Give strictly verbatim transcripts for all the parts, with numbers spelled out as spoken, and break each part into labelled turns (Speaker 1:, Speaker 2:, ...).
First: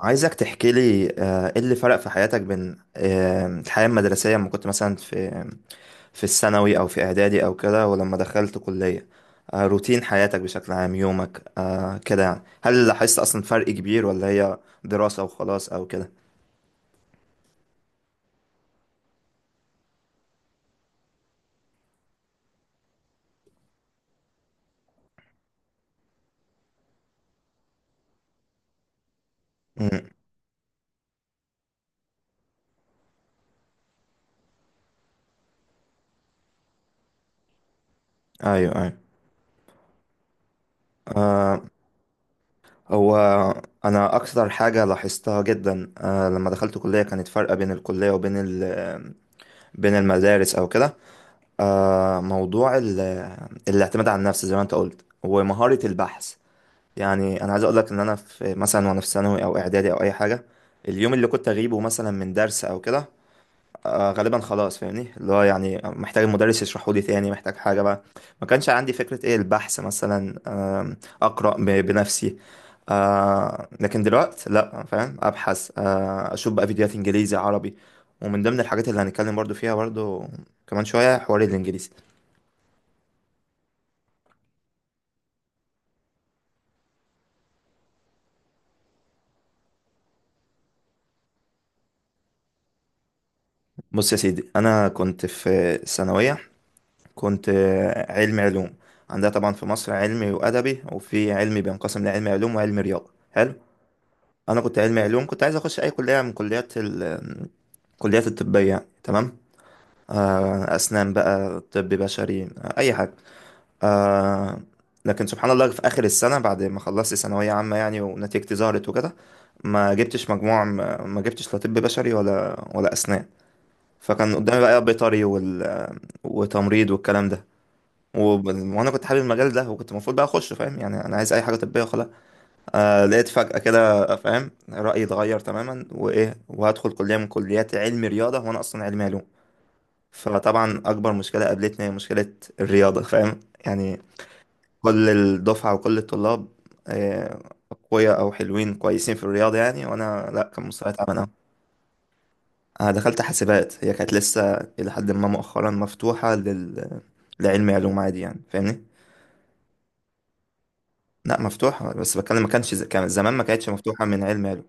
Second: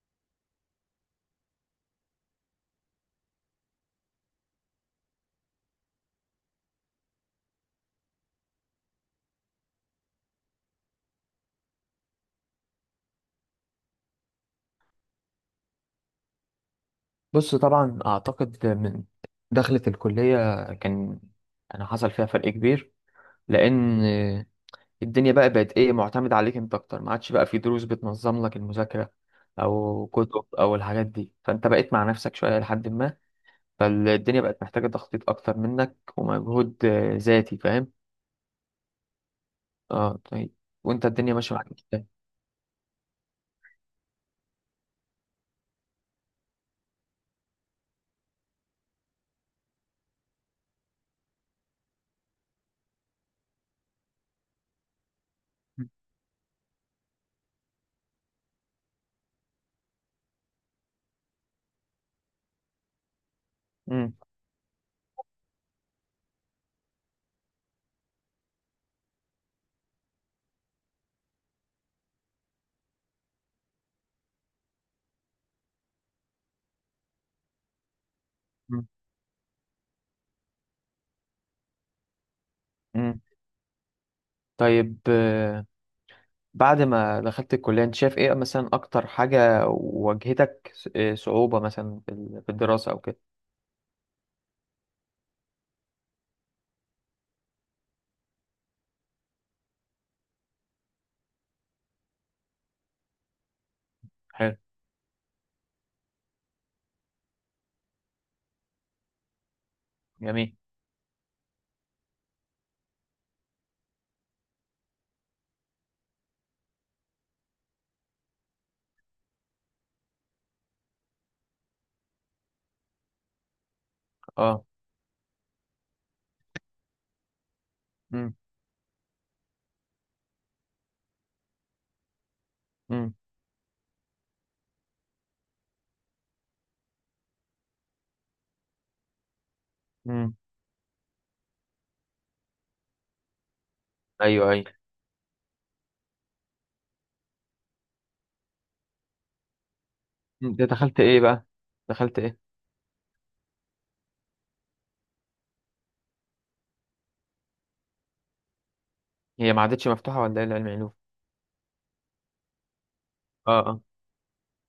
Speaker 1: عايزك تحكي لي آه، ايه اللي فرق في حياتك بين آه، الحياة المدرسية لما كنت مثلا في في الثانوي او في اعدادي او كده، ولما دخلت كلية آه، روتين حياتك بشكل عام، يومك آه، كده، يعني هل لاحظت اصلا فرق كبير ولا هي دراسة وخلاص او كده؟
Speaker 2: بص طبعا اعتقد من دخلة الكلية كان انا حصل فيها فرق كبير، لان الدنيا بقى بقت ايه معتمد عليك انت اكتر، ما عادش بقى في دروس بتنظم لك المذاكرة او
Speaker 1: مم.
Speaker 2: كتب او الحاجات دي. فانت بقيت مع نفسك شوية لحد ما، فالدنيا بقت محتاجة تخطيط اكتر منك ومجهود آه، ذاتي، فاهم.
Speaker 1: ايوه، ايوه.
Speaker 2: اه، طيب. وانت الدنيا ماشية معاك ازاي؟
Speaker 1: هو انا اكتر حاجة لاحظتها جدا آه، لما دخلت كلية كانت فرقة بين الكلية وبين ال- بين المدارس او كده. آه موضوع ال- الاعتماد على النفس زي ما انت قلت، ومهارة البحث. يعني انا عايز اقول لك ان انا في مثلا، وانا في ثانوي او اعدادي او اي حاجة، اليوم اللي كنت اغيبه مثلا من درس او كده آه
Speaker 2: مم.
Speaker 1: غالبا خلاص، فاهمني، اللي هو يعني محتاج المدرس يشرحه لي تاني، محتاج حاجة بقى. ما كانش عندي فكرة ايه البحث مثلا، آم، اقرأ ب- بنفسي. آه لكن دلوقتي لا، فاهم، ابحث، آه اشوف بقى فيديوهات انجليزي عربي، ومن ضمن الحاجات اللي هنتكلم برضو فيها برضو كمان شوية حوار الانجليزي.
Speaker 2: مم. طيب، بعد ما دخلت الكلية انت شايف ايه مثلا اكتر حاجة واجهتك، ص- إيه صعوبة مثلا في ال- في الدراسة او كده؟
Speaker 1: بص يا سيدي، انا كنت في ثانويه، كنت علمي علوم. عندها طبعا في مصر علمي وادبي، وفي علمي بينقسم لعلمي علوم وعلمي رياضه، حلو.
Speaker 2: حلو.
Speaker 1: انا كنت علمي علوم، كنت عايز اخش اي كليه من كليات ال... كليات الطبيه يعني. تمام.
Speaker 2: جميل.
Speaker 1: آه، اسنان بقى، طب بشري، آه، اي حاجه. آه، لكن سبحان الله في اخر السنه، بعد ما خلصت ثانويه عامه يعني، ونتيجتي ظهرت وكده، ما جبتش مجموع، ما ما جبتش لا طب بشري ولا ولا اسنان. فكان قدامي
Speaker 2: اه.
Speaker 1: بقى بيطري وال... وتمريض والكلام ده و...
Speaker 2: امم.
Speaker 1: وانا كنت حابب المجال ده، وكنت المفروض بقى اخش، فاهم، يعني انا عايز اي حاجه طبيه وخلاص. آه
Speaker 2: امم.
Speaker 1: لقيت فجاه كده، فاهم، رايي اتغير تماما، وايه وهدخل كليه من كليات علم رياضه وانا اصلا علمي علوم.
Speaker 2: امم.
Speaker 1: فطبعا اكبر مشكله قابلتني هي مشكله الرياضه، فاهم. يعني
Speaker 2: ايوه، ايوه.
Speaker 1: كل الدفعه وكل الطلاب آه، اقوياء او حلوين كويسين في الرياضه يعني، وانا لا،
Speaker 2: انت
Speaker 1: كان مستواي
Speaker 2: دخلت ايه
Speaker 1: تعبان.
Speaker 2: بقى؟ دخلت ايه؟
Speaker 1: انا دخلت حاسبات، هي كانت لسه الى حد ما مؤخرا مفتوحه لل لعلم علوم عادي، يعني فاهمني.
Speaker 2: هي ما عادتش مفتوحة، ولا ايه، العلم علوم؟
Speaker 1: لا، مفتوحه، بس بتكلم ما كانش ز- كان زمان ما
Speaker 2: اه.
Speaker 1: كانتش
Speaker 2: اه.
Speaker 1: مفتوحه من علم علوم.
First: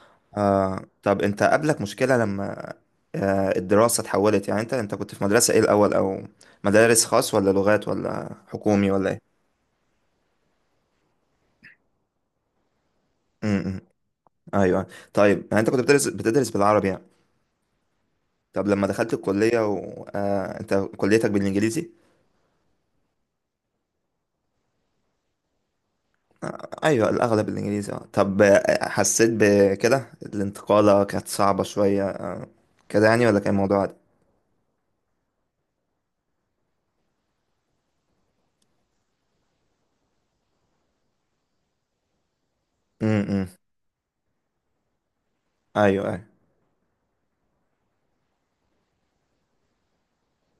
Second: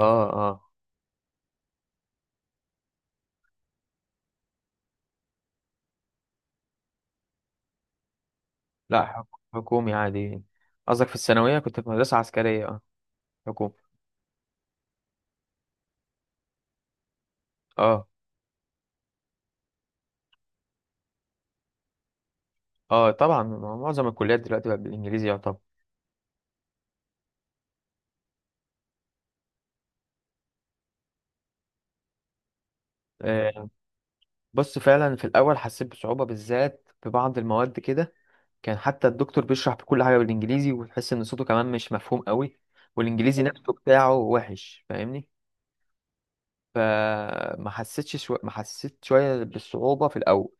Speaker 2: اه. اه.
Speaker 1: آه طب انت قابلك مشكله لما آه الدراسه اتحولت، يعني انت انت كنت في مدرسه ايه الاول، او مدارس خاص ولا لغات ولا حكومي
Speaker 2: لا،
Speaker 1: ولا
Speaker 2: حك-
Speaker 1: ايه؟
Speaker 2: حكومي عادي. قصدك في الثانوية كنت في مدرسة عسكرية، اه، حكومي.
Speaker 1: امم. ايوه. طيب يعني انت كنت بتدرس بتدرس بالعربي يعني.
Speaker 2: اه.
Speaker 1: طب لما دخلت الكليه و... آه انت كليتك بالانجليزي.
Speaker 2: اه طبعا، مع- معظم الكليات دلوقتي بقت بالانجليزي يعتبر.
Speaker 1: ايوه الاغلب الانجليزي. اه. طب آه، حسيت بكده الانتقالة كانت صعبة شوية آه، كده يعني، ولا كان
Speaker 2: آه،
Speaker 1: الموضوع عادي؟
Speaker 2: بص، فعلا في الاول حسيت بصعوبة بالذات في بعض المواد كده. كان حتى الدكتور بيشرح بكل حاجة بالإنجليزي وتحس إن صوته كمان مش مفهوم قوي، والإنجليزي
Speaker 1: امم.
Speaker 2: نفسه بتاعه وحش، فاهمني.
Speaker 1: ايوه، ايوه.
Speaker 2: فما حسيتش شو... ما حسيت شوية بالصعوبة في الأول،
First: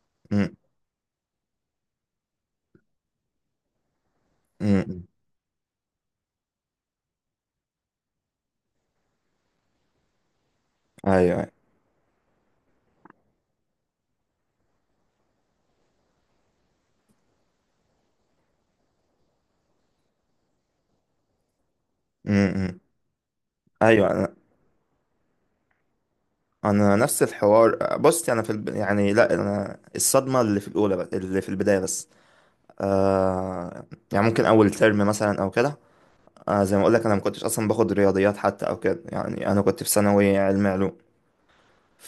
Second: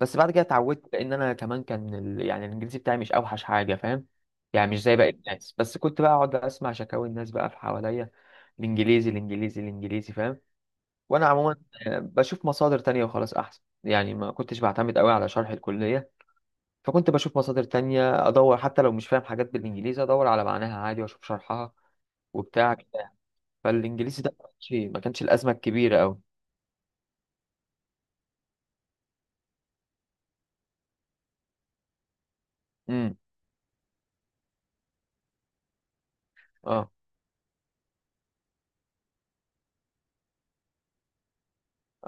Speaker 2: بس بعد كده
Speaker 1: امم،
Speaker 2: اتعودت، لأن أنا كمان كان ال... يعني الإنجليزي بتاعي مش أوحش حاجة، فاهم. يعني مش زي
Speaker 1: امم.
Speaker 2: باقي الناس، بس كنت بقى أقعد أسمع شكاوي الناس بقى في حواليا: الإنجليزي، الإنجليزي، الإنجليزي، فاهم.
Speaker 1: ايوه،
Speaker 2: وأنا
Speaker 1: ايوه.
Speaker 2: عموما آه، بشوف مصادر تانية وخلاص أحسن، يعني ما كنتش بعتمد قوي على شرح الكلية. فكنت بشوف مصادر تانية، أدور حتى لو مش فاهم حاجات بالإنجليزي، أدور على معناها عادي وأشوف شرحها وبتاع
Speaker 1: امم.
Speaker 2: كده.
Speaker 1: ايوه،
Speaker 2: فالإنجليزي ده
Speaker 1: انا
Speaker 2: ما كانش ما كانش الأزمة الكبيرة أوي.
Speaker 1: انا نفس الحوار، بص، انا في الب... يعني لا، انا الصدمة اللي في الاولى بس، اللي في البداية بس.
Speaker 2: أمم.
Speaker 1: آه يعني ممكن اول ترم مثلا او كده. آه زي ما
Speaker 2: أه.
Speaker 1: اقول لك، انا ما كنتش اصلا باخد رياضيات حتى او كده، يعني انا كنت في ثانوي علم علوم.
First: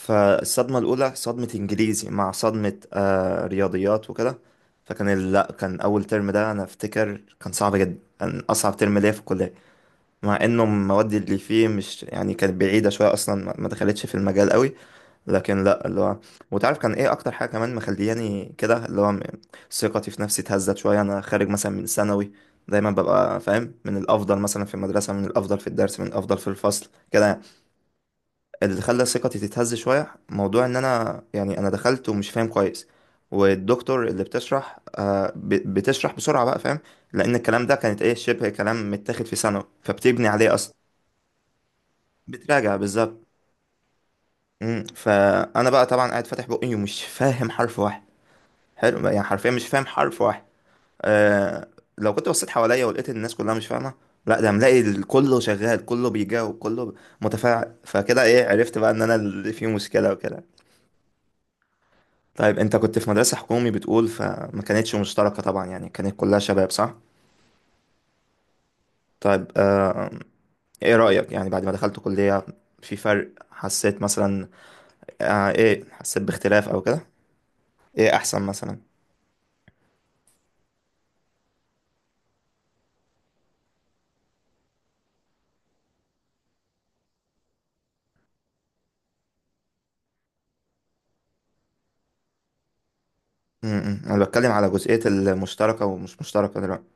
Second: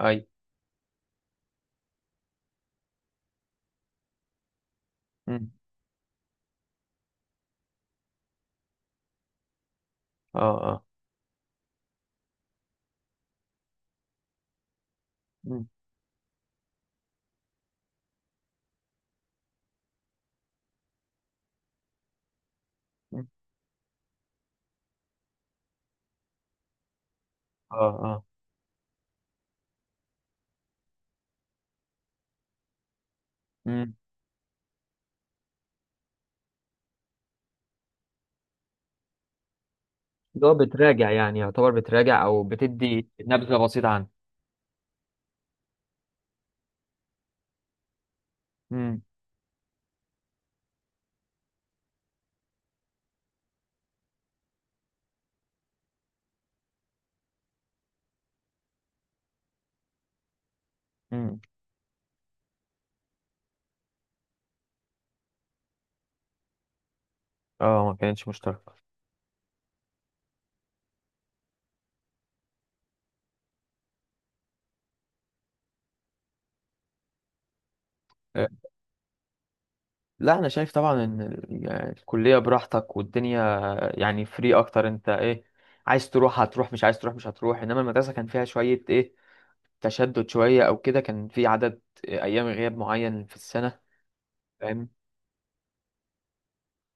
Speaker 2: أي.
Speaker 1: الأولى صدمة إنجليزي مع صدمة آه رياضيات وكده. فكان ال-
Speaker 2: أمم.
Speaker 1: لا، كان أول ترم ده أنا أفتكر كان صعب جدا، كان أصعب ترم ليا في الكلية.
Speaker 2: أه.
Speaker 1: مع إنه
Speaker 2: أه.
Speaker 1: المواد اللي فيه مش يعني كانت بعيدة شوية، أصلا ما ما دخلتش في المجال قوي. لكن
Speaker 2: مم.
Speaker 1: لا، اللي هو، وتعرف كان إيه أكتر حاجة كمان مخلياني كده، اللي هو م- ثقتي في نفسي اتهزت شوية. أنا خارج مثلا من ثانوي، دايما
Speaker 2: مم.
Speaker 1: ببقى فاهم، من الأفضل مثلا في المدرسة، من الأفضل في الدرس، من الأفضل في الفصل كده يعني.
Speaker 2: أه. أه.
Speaker 1: اللي خلى ثقتي تتهز شوية موضوع ان انا، يعني انا دخلت ومش فاهم كويس،
Speaker 2: أمم.
Speaker 1: والدكتور اللي بتشرح آه، ب- بتشرح بسرعة بقى، فاهم. لان الكلام ده كانت ايه شبه كلام متاخد في ثانوي، فبتبني
Speaker 2: اللي
Speaker 1: عليه
Speaker 2: هو
Speaker 1: اصلا.
Speaker 2: بتراجع يعني، يعتبر بتراجع او
Speaker 1: بتراجع
Speaker 2: بتدي
Speaker 1: بالظبط.
Speaker 2: نبذة بسيطة عنه.
Speaker 1: مم. فانا بقى طبعا قاعد فاتح بقي ومش فاهم حرف واحد.
Speaker 2: أمم.
Speaker 1: حلو يعني، حرفيا مش فاهم حرف واحد. آه لو كنت بصيت حواليا ولقيت إن الناس كلها مش فاهمة، لا، ده ملاقي ال- كله شغال، كله بيجاوب، كله متفاعل. فكده ايه، عرفت بقى ان انا اللي فيه مشكلة وكده.
Speaker 2: أمم.
Speaker 1: طيب انت كنت في مدرسة حكومي بتقول، فما كانتش مشتركة طبعا يعني، كانت كلها شباب، صح؟
Speaker 2: أه، ما كانتش مشتركة.
Speaker 1: طيب آه ايه رأيك يعني، بعد ما دخلت كلية في فرق حسيت مثلا، آه ايه حسيت باختلاف او كده؟ ايه احسن
Speaker 2: آه،
Speaker 1: مثلا؟
Speaker 2: لا، أنا شايف طبعا إن ال- يعني الكلية براحتك، والدنيا يعني فري أكتر. أنت إيه، عايز تروح هتروح، مش عايز تروح مش هتروح. إنما المدرسة كان فيها شوية إيه، تشدد شوية أو كده. كان في عدد أيام غياب معين في السنة،
Speaker 1: امم. انا بتكلم على
Speaker 2: فاهم.
Speaker 1: جزئية المشتركة ومش مشتركة دلوقتي.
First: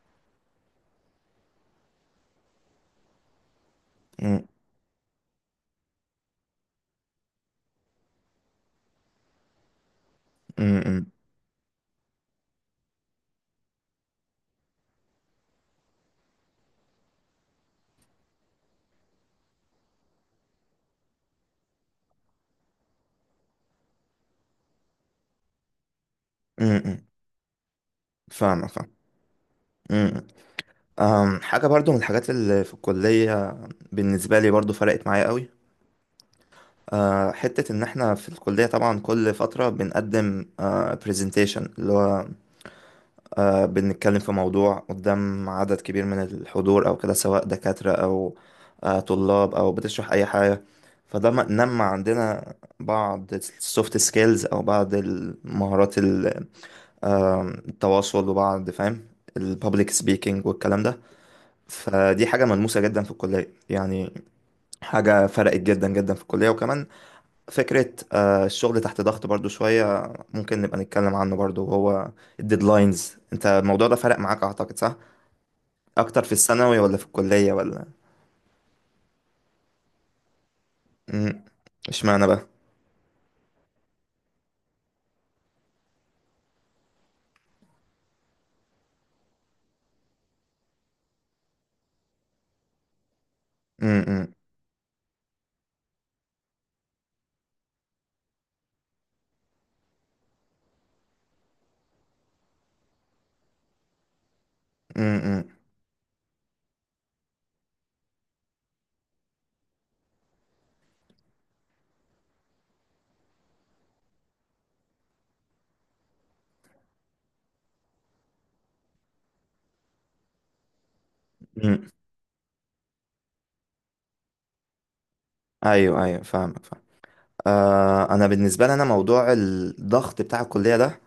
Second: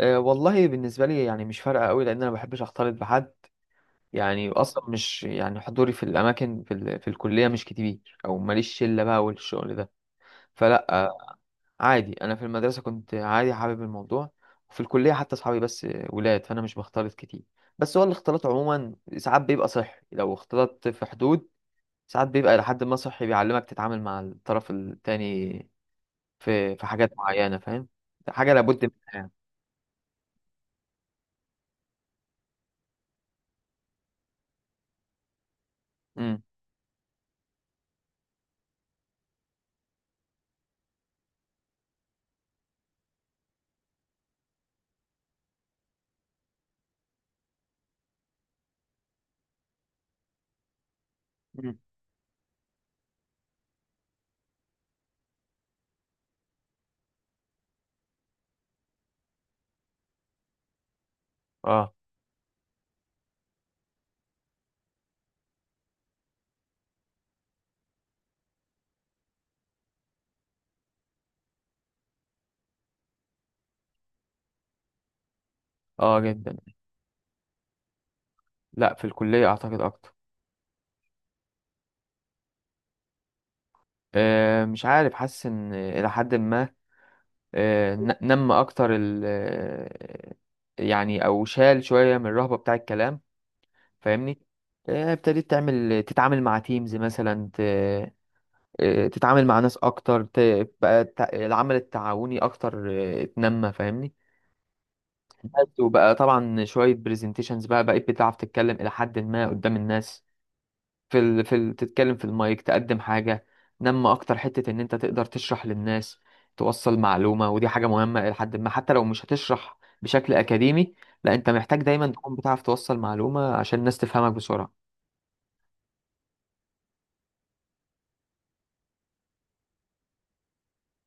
Speaker 2: أه، والله بالنسبة لي يعني مش فارقة أوي، لأن أنا ما بحبش أختلط بحد.
Speaker 1: امم،
Speaker 2: يعني أصلا مش يعني حضوري في الأماكن في, ال... في الكلية مش كتير، أو ماليش شلة بقى والشغل ده. فلا،
Speaker 1: امم.
Speaker 2: أه، عادي. أنا في المدرسة كنت عادي حابب الموضوع، وفي الكلية حتى أصحابي بس ولاد، فأنا مش بختلط كتير. بس هو الاختلاط عموما ساعات بيبقى صحي لو اختلطت في حدود، ساعات بيبقى لحد ما صحي، بيعلمك تتعامل مع الطرف التاني في في
Speaker 1: امم.
Speaker 2: حاجات معينة، فاهم. حاجة
Speaker 1: فاهم،
Speaker 2: لابد
Speaker 1: فاهم.
Speaker 2: منها يعني.
Speaker 1: امم. أم، حاجة برضو من الحاجات اللي في الكلية بالنسبة لي برضو فرقت معايا قوي.
Speaker 2: امم.
Speaker 1: آه، حتة إن إحنا في الكلية طبعا كل فترة بنقدم برزنتيشن، اللي هو آه، بنتكلم في موضوع قدام عدد كبير من الحضور أو كده، سواء دكاترة أو آه، طلاب، أو بتشرح أي حاجة. فده م-
Speaker 2: امم.
Speaker 1: نمى عندنا بعض السوفت سكيلز أو بعض المهارات ال- آم، التواصل، وبعض فاهم، البابليك سبيكينج والكلام ده.
Speaker 2: اه،
Speaker 1: فدي حاجة ملموسة جدا في الكلية يعني. حاجة فرقت جدا جدا في الكلية، وكمان فكرة آه، الشغل تحت ضغط برضو شوية، ممكن نبقى نتكلم عنه برضو، وهو الديدلاينز. انت الموضوع ده فرق معاك اعتقد، صح؟
Speaker 2: اه
Speaker 1: اكتر في
Speaker 2: جدا.
Speaker 1: الثانوي ولا في الكلية ولا؟
Speaker 2: لا، في الكلية اعتقد اكتر.
Speaker 1: مم. اشمعنى بقى؟
Speaker 2: آه مش عارف، حاسس ان الى حد ما، آه ن- نم اكتر، ال آه، يعني او شال شوية من الرهبة بتاع الكلام،
Speaker 1: مم. مم.
Speaker 2: فاهمني. آه ابتديت تعمل تتعامل مع تيمز مثلا، ت... آه، تتعامل مع ناس اكتر، ت... بقى التع- العمل التعاوني اكتر آه، اتنمى، فاهمني.
Speaker 1: مم.
Speaker 2: بس. وبقى طبعا شوية برزنتيشنز، بقى بقيت بتعرف تتكلم إلى حد ما قدام الناس، في ال... في ال... تتكلم في المايك، تقدم حاجة. نما أكتر حتة إن أنت تقدر تشرح للناس، توصل معلومة. ودي حاجة مهمة إلى حد ما، حتى لو مش هتشرح بشكل أكاديمي، لا أنت محتاج
Speaker 1: مم.
Speaker 2: دايما تكون بتعرف توصل معلومة عشان الناس تفهمك بسرعة.
Speaker 1: ايوه، ايوه، فاهمك، فاهم. آه انا بالنسبة لي، انا موضوع الضغط بتاع الكلية ده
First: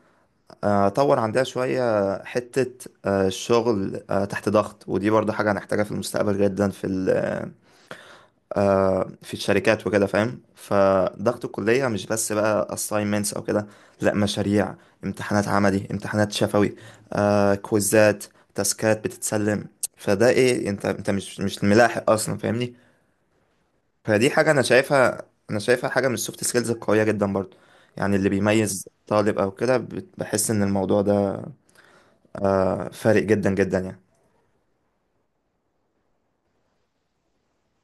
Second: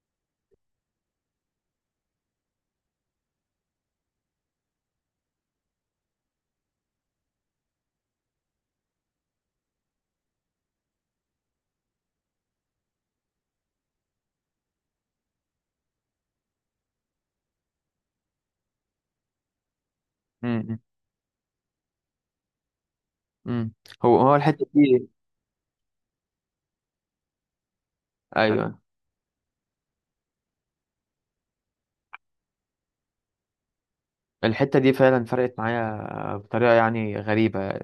Speaker 1: آه، طور عندها شوية. حتة آه، الشغل آه، تحت ضغط، ودي برضو حاجة هنحتاجها في المستقبل جدا، في ال آه، في الشركات وكده، فاهم. فضغط الكلية مش بس بقى assignments أو كده، لا، مشاريع، امتحانات عملي، امتحانات شفوي، آه، كويزات، تاسكات بتتسلم. فده ايه،
Speaker 2: امم.
Speaker 1: انت انت مش مش ملاحق اصلا، فاهمني.
Speaker 2: امم. هو
Speaker 1: فدي
Speaker 2: هو
Speaker 1: حاجة انا
Speaker 2: الحتة دي.
Speaker 1: شايفها، انا شايفها حاجة من السوفت سكيلز القوية جدا برضو، يعني اللي
Speaker 2: أيوه.
Speaker 1: بيميز طالب او كده. بت- بحس ان الموضوع ده آه، فارق جدا جدا يعني.
Speaker 2: الحتة دي فعلا فرقت معايا بطريقة يعني غريبة.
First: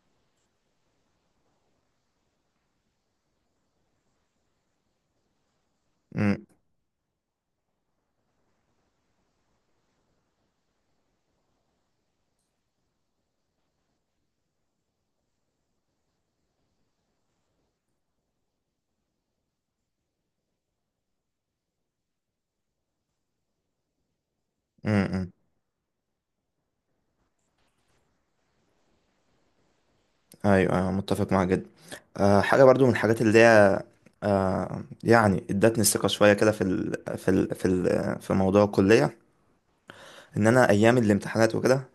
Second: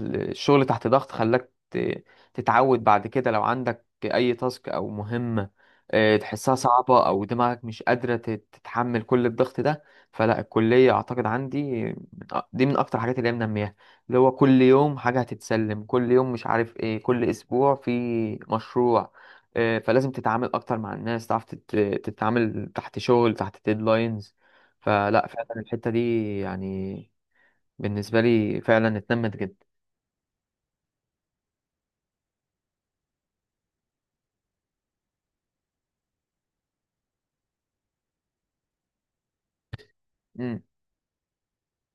Speaker 2: الشغل تحت ضغط خلاك ت- تتعود بعد كده لو عندك أي تاسك أو مهمة آه،
Speaker 1: م-
Speaker 2: تحسها صعبة، أو دماغك مش قادرة تت- تتحمل كل الضغط ده. فلا، الكلية أعتقد عندي من أ- دي من أكتر الحاجات اللي هي منمياها. اللي هو كل يوم حاجة هتتسلم، كل يوم مش عارف إيه، كل أسبوع في مشروع. آه، فلازم تتعامل أكتر مع الناس، تعرف تت- تتعامل تحت شغل تحت ديدلاينز.
Speaker 1: م-
Speaker 2: فلا
Speaker 1: م.
Speaker 2: فعلا الحتة دي يعني بالنسبة لي فعلا اتنمت جدا.
Speaker 1: ايوه، أيوة، متفق معاك جدا. آه، حاجة برضو من الحاجات اللي هي آه يعني ادتني الثقة شوية كده في ال في ال في ال في موضوع الكلية. ان
Speaker 2: امم.
Speaker 1: انا ايام الامتحانات وكده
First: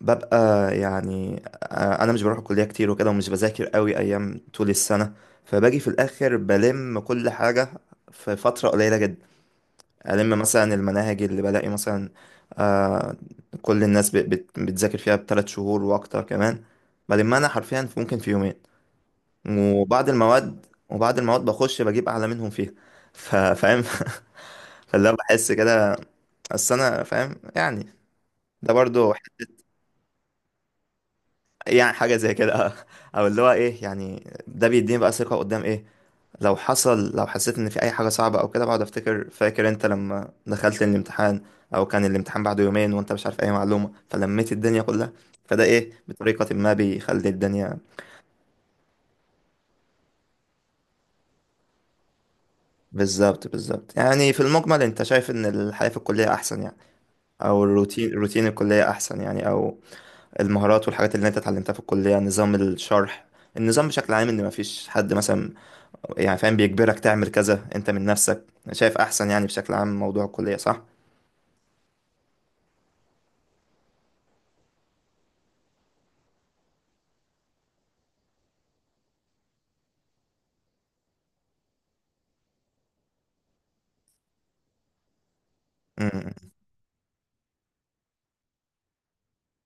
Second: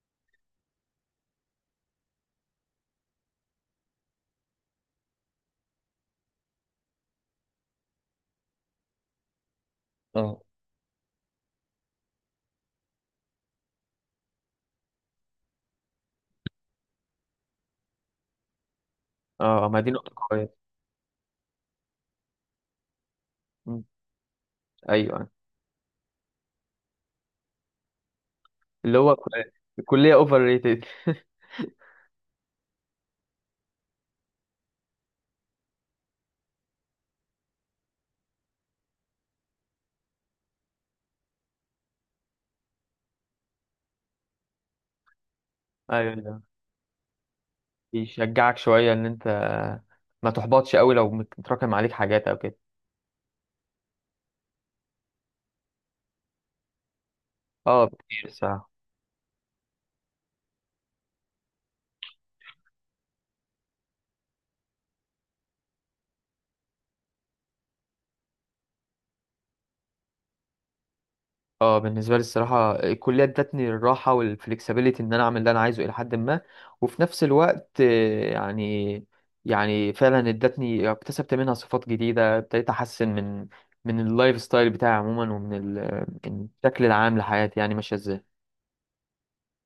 Speaker 1: ببقى، يعني آه انا مش بروح الكلية كتير وكده، ومش بذاكر قوي ايام طول السنة، فباجي في الاخر بلم كل حاجة في فترة قليلة جدا. ألم
Speaker 2: اه.
Speaker 1: مثلا المناهج اللي بلاقي مثلا آه كل الناس بت- بت- بتذاكر فيها بثلاث شهور وأكتر كمان، بلمها أنا حرفيا في- ممكن في يومين.
Speaker 2: اه، ما دي
Speaker 1: وبعض
Speaker 2: نقطة قوية.
Speaker 1: المواد وبعض المواد بخش بجيب اعلى منهم فيها. ف- فاهم.
Speaker 2: امم.
Speaker 1: فاللي هو
Speaker 2: ايوه.
Speaker 1: بحس كده، اصل انا فاهم يعني. ده
Speaker 2: اللي
Speaker 1: برضو
Speaker 2: هو ك- الكلية اوفر ريتد
Speaker 1: يعني حاجه زي كده. او اللي هو ايه يعني، ده بيديني بقى ثقه قدام ايه. لو حصل، لو حسيت ان في اي حاجه صعبه او كده، بقعد افتكر فاكر انت لما دخلت الامتحان، او كان الامتحان بعده يومين وانت مش عارف اي معلومه، فلميت الدنيا كلها. فده ايه،
Speaker 2: ايوه، أيوة.
Speaker 1: بطريقه ما بيخلي الدنيا.
Speaker 2: بيشجعك شوية ان انت ما تحبطش قوي لو متراكم عليك حاجات او كده.
Speaker 1: بالظبط، بالظبط. يعني في المجمل انت شايف ان الحياه في الكليه احسن يعني، او
Speaker 2: اه،
Speaker 1: الروتين
Speaker 2: بكتير
Speaker 1: روتين
Speaker 2: الصراحة.
Speaker 1: الكليه احسن يعني، او المهارات والحاجات اللي انت اتعلمتها في الكليه، نظام الشرح، النظام بشكل عام، ان مفيش حد مثلا يعني فاهم بيجبرك تعمل كذا، انت من نفسك، شايف احسن يعني بشكل عام موضوع الكليه،
Speaker 2: اه، بالنسبه لي الصراحه الكليه ادتني الراحه والفلكسبيليتي ان انا اعمل اللي انا عايزه الى حد ما. وفي نفس الوقت آه، يعني، يعني فعلا ادتني، اكتسبت منها صفات جديده، ابتديت احسن من، من اللايف ستايل بتاعي عموما، ومن ال- من
Speaker 1: صح؟
Speaker 2: الشكل العام لحياتي يعني ماشيه ازاي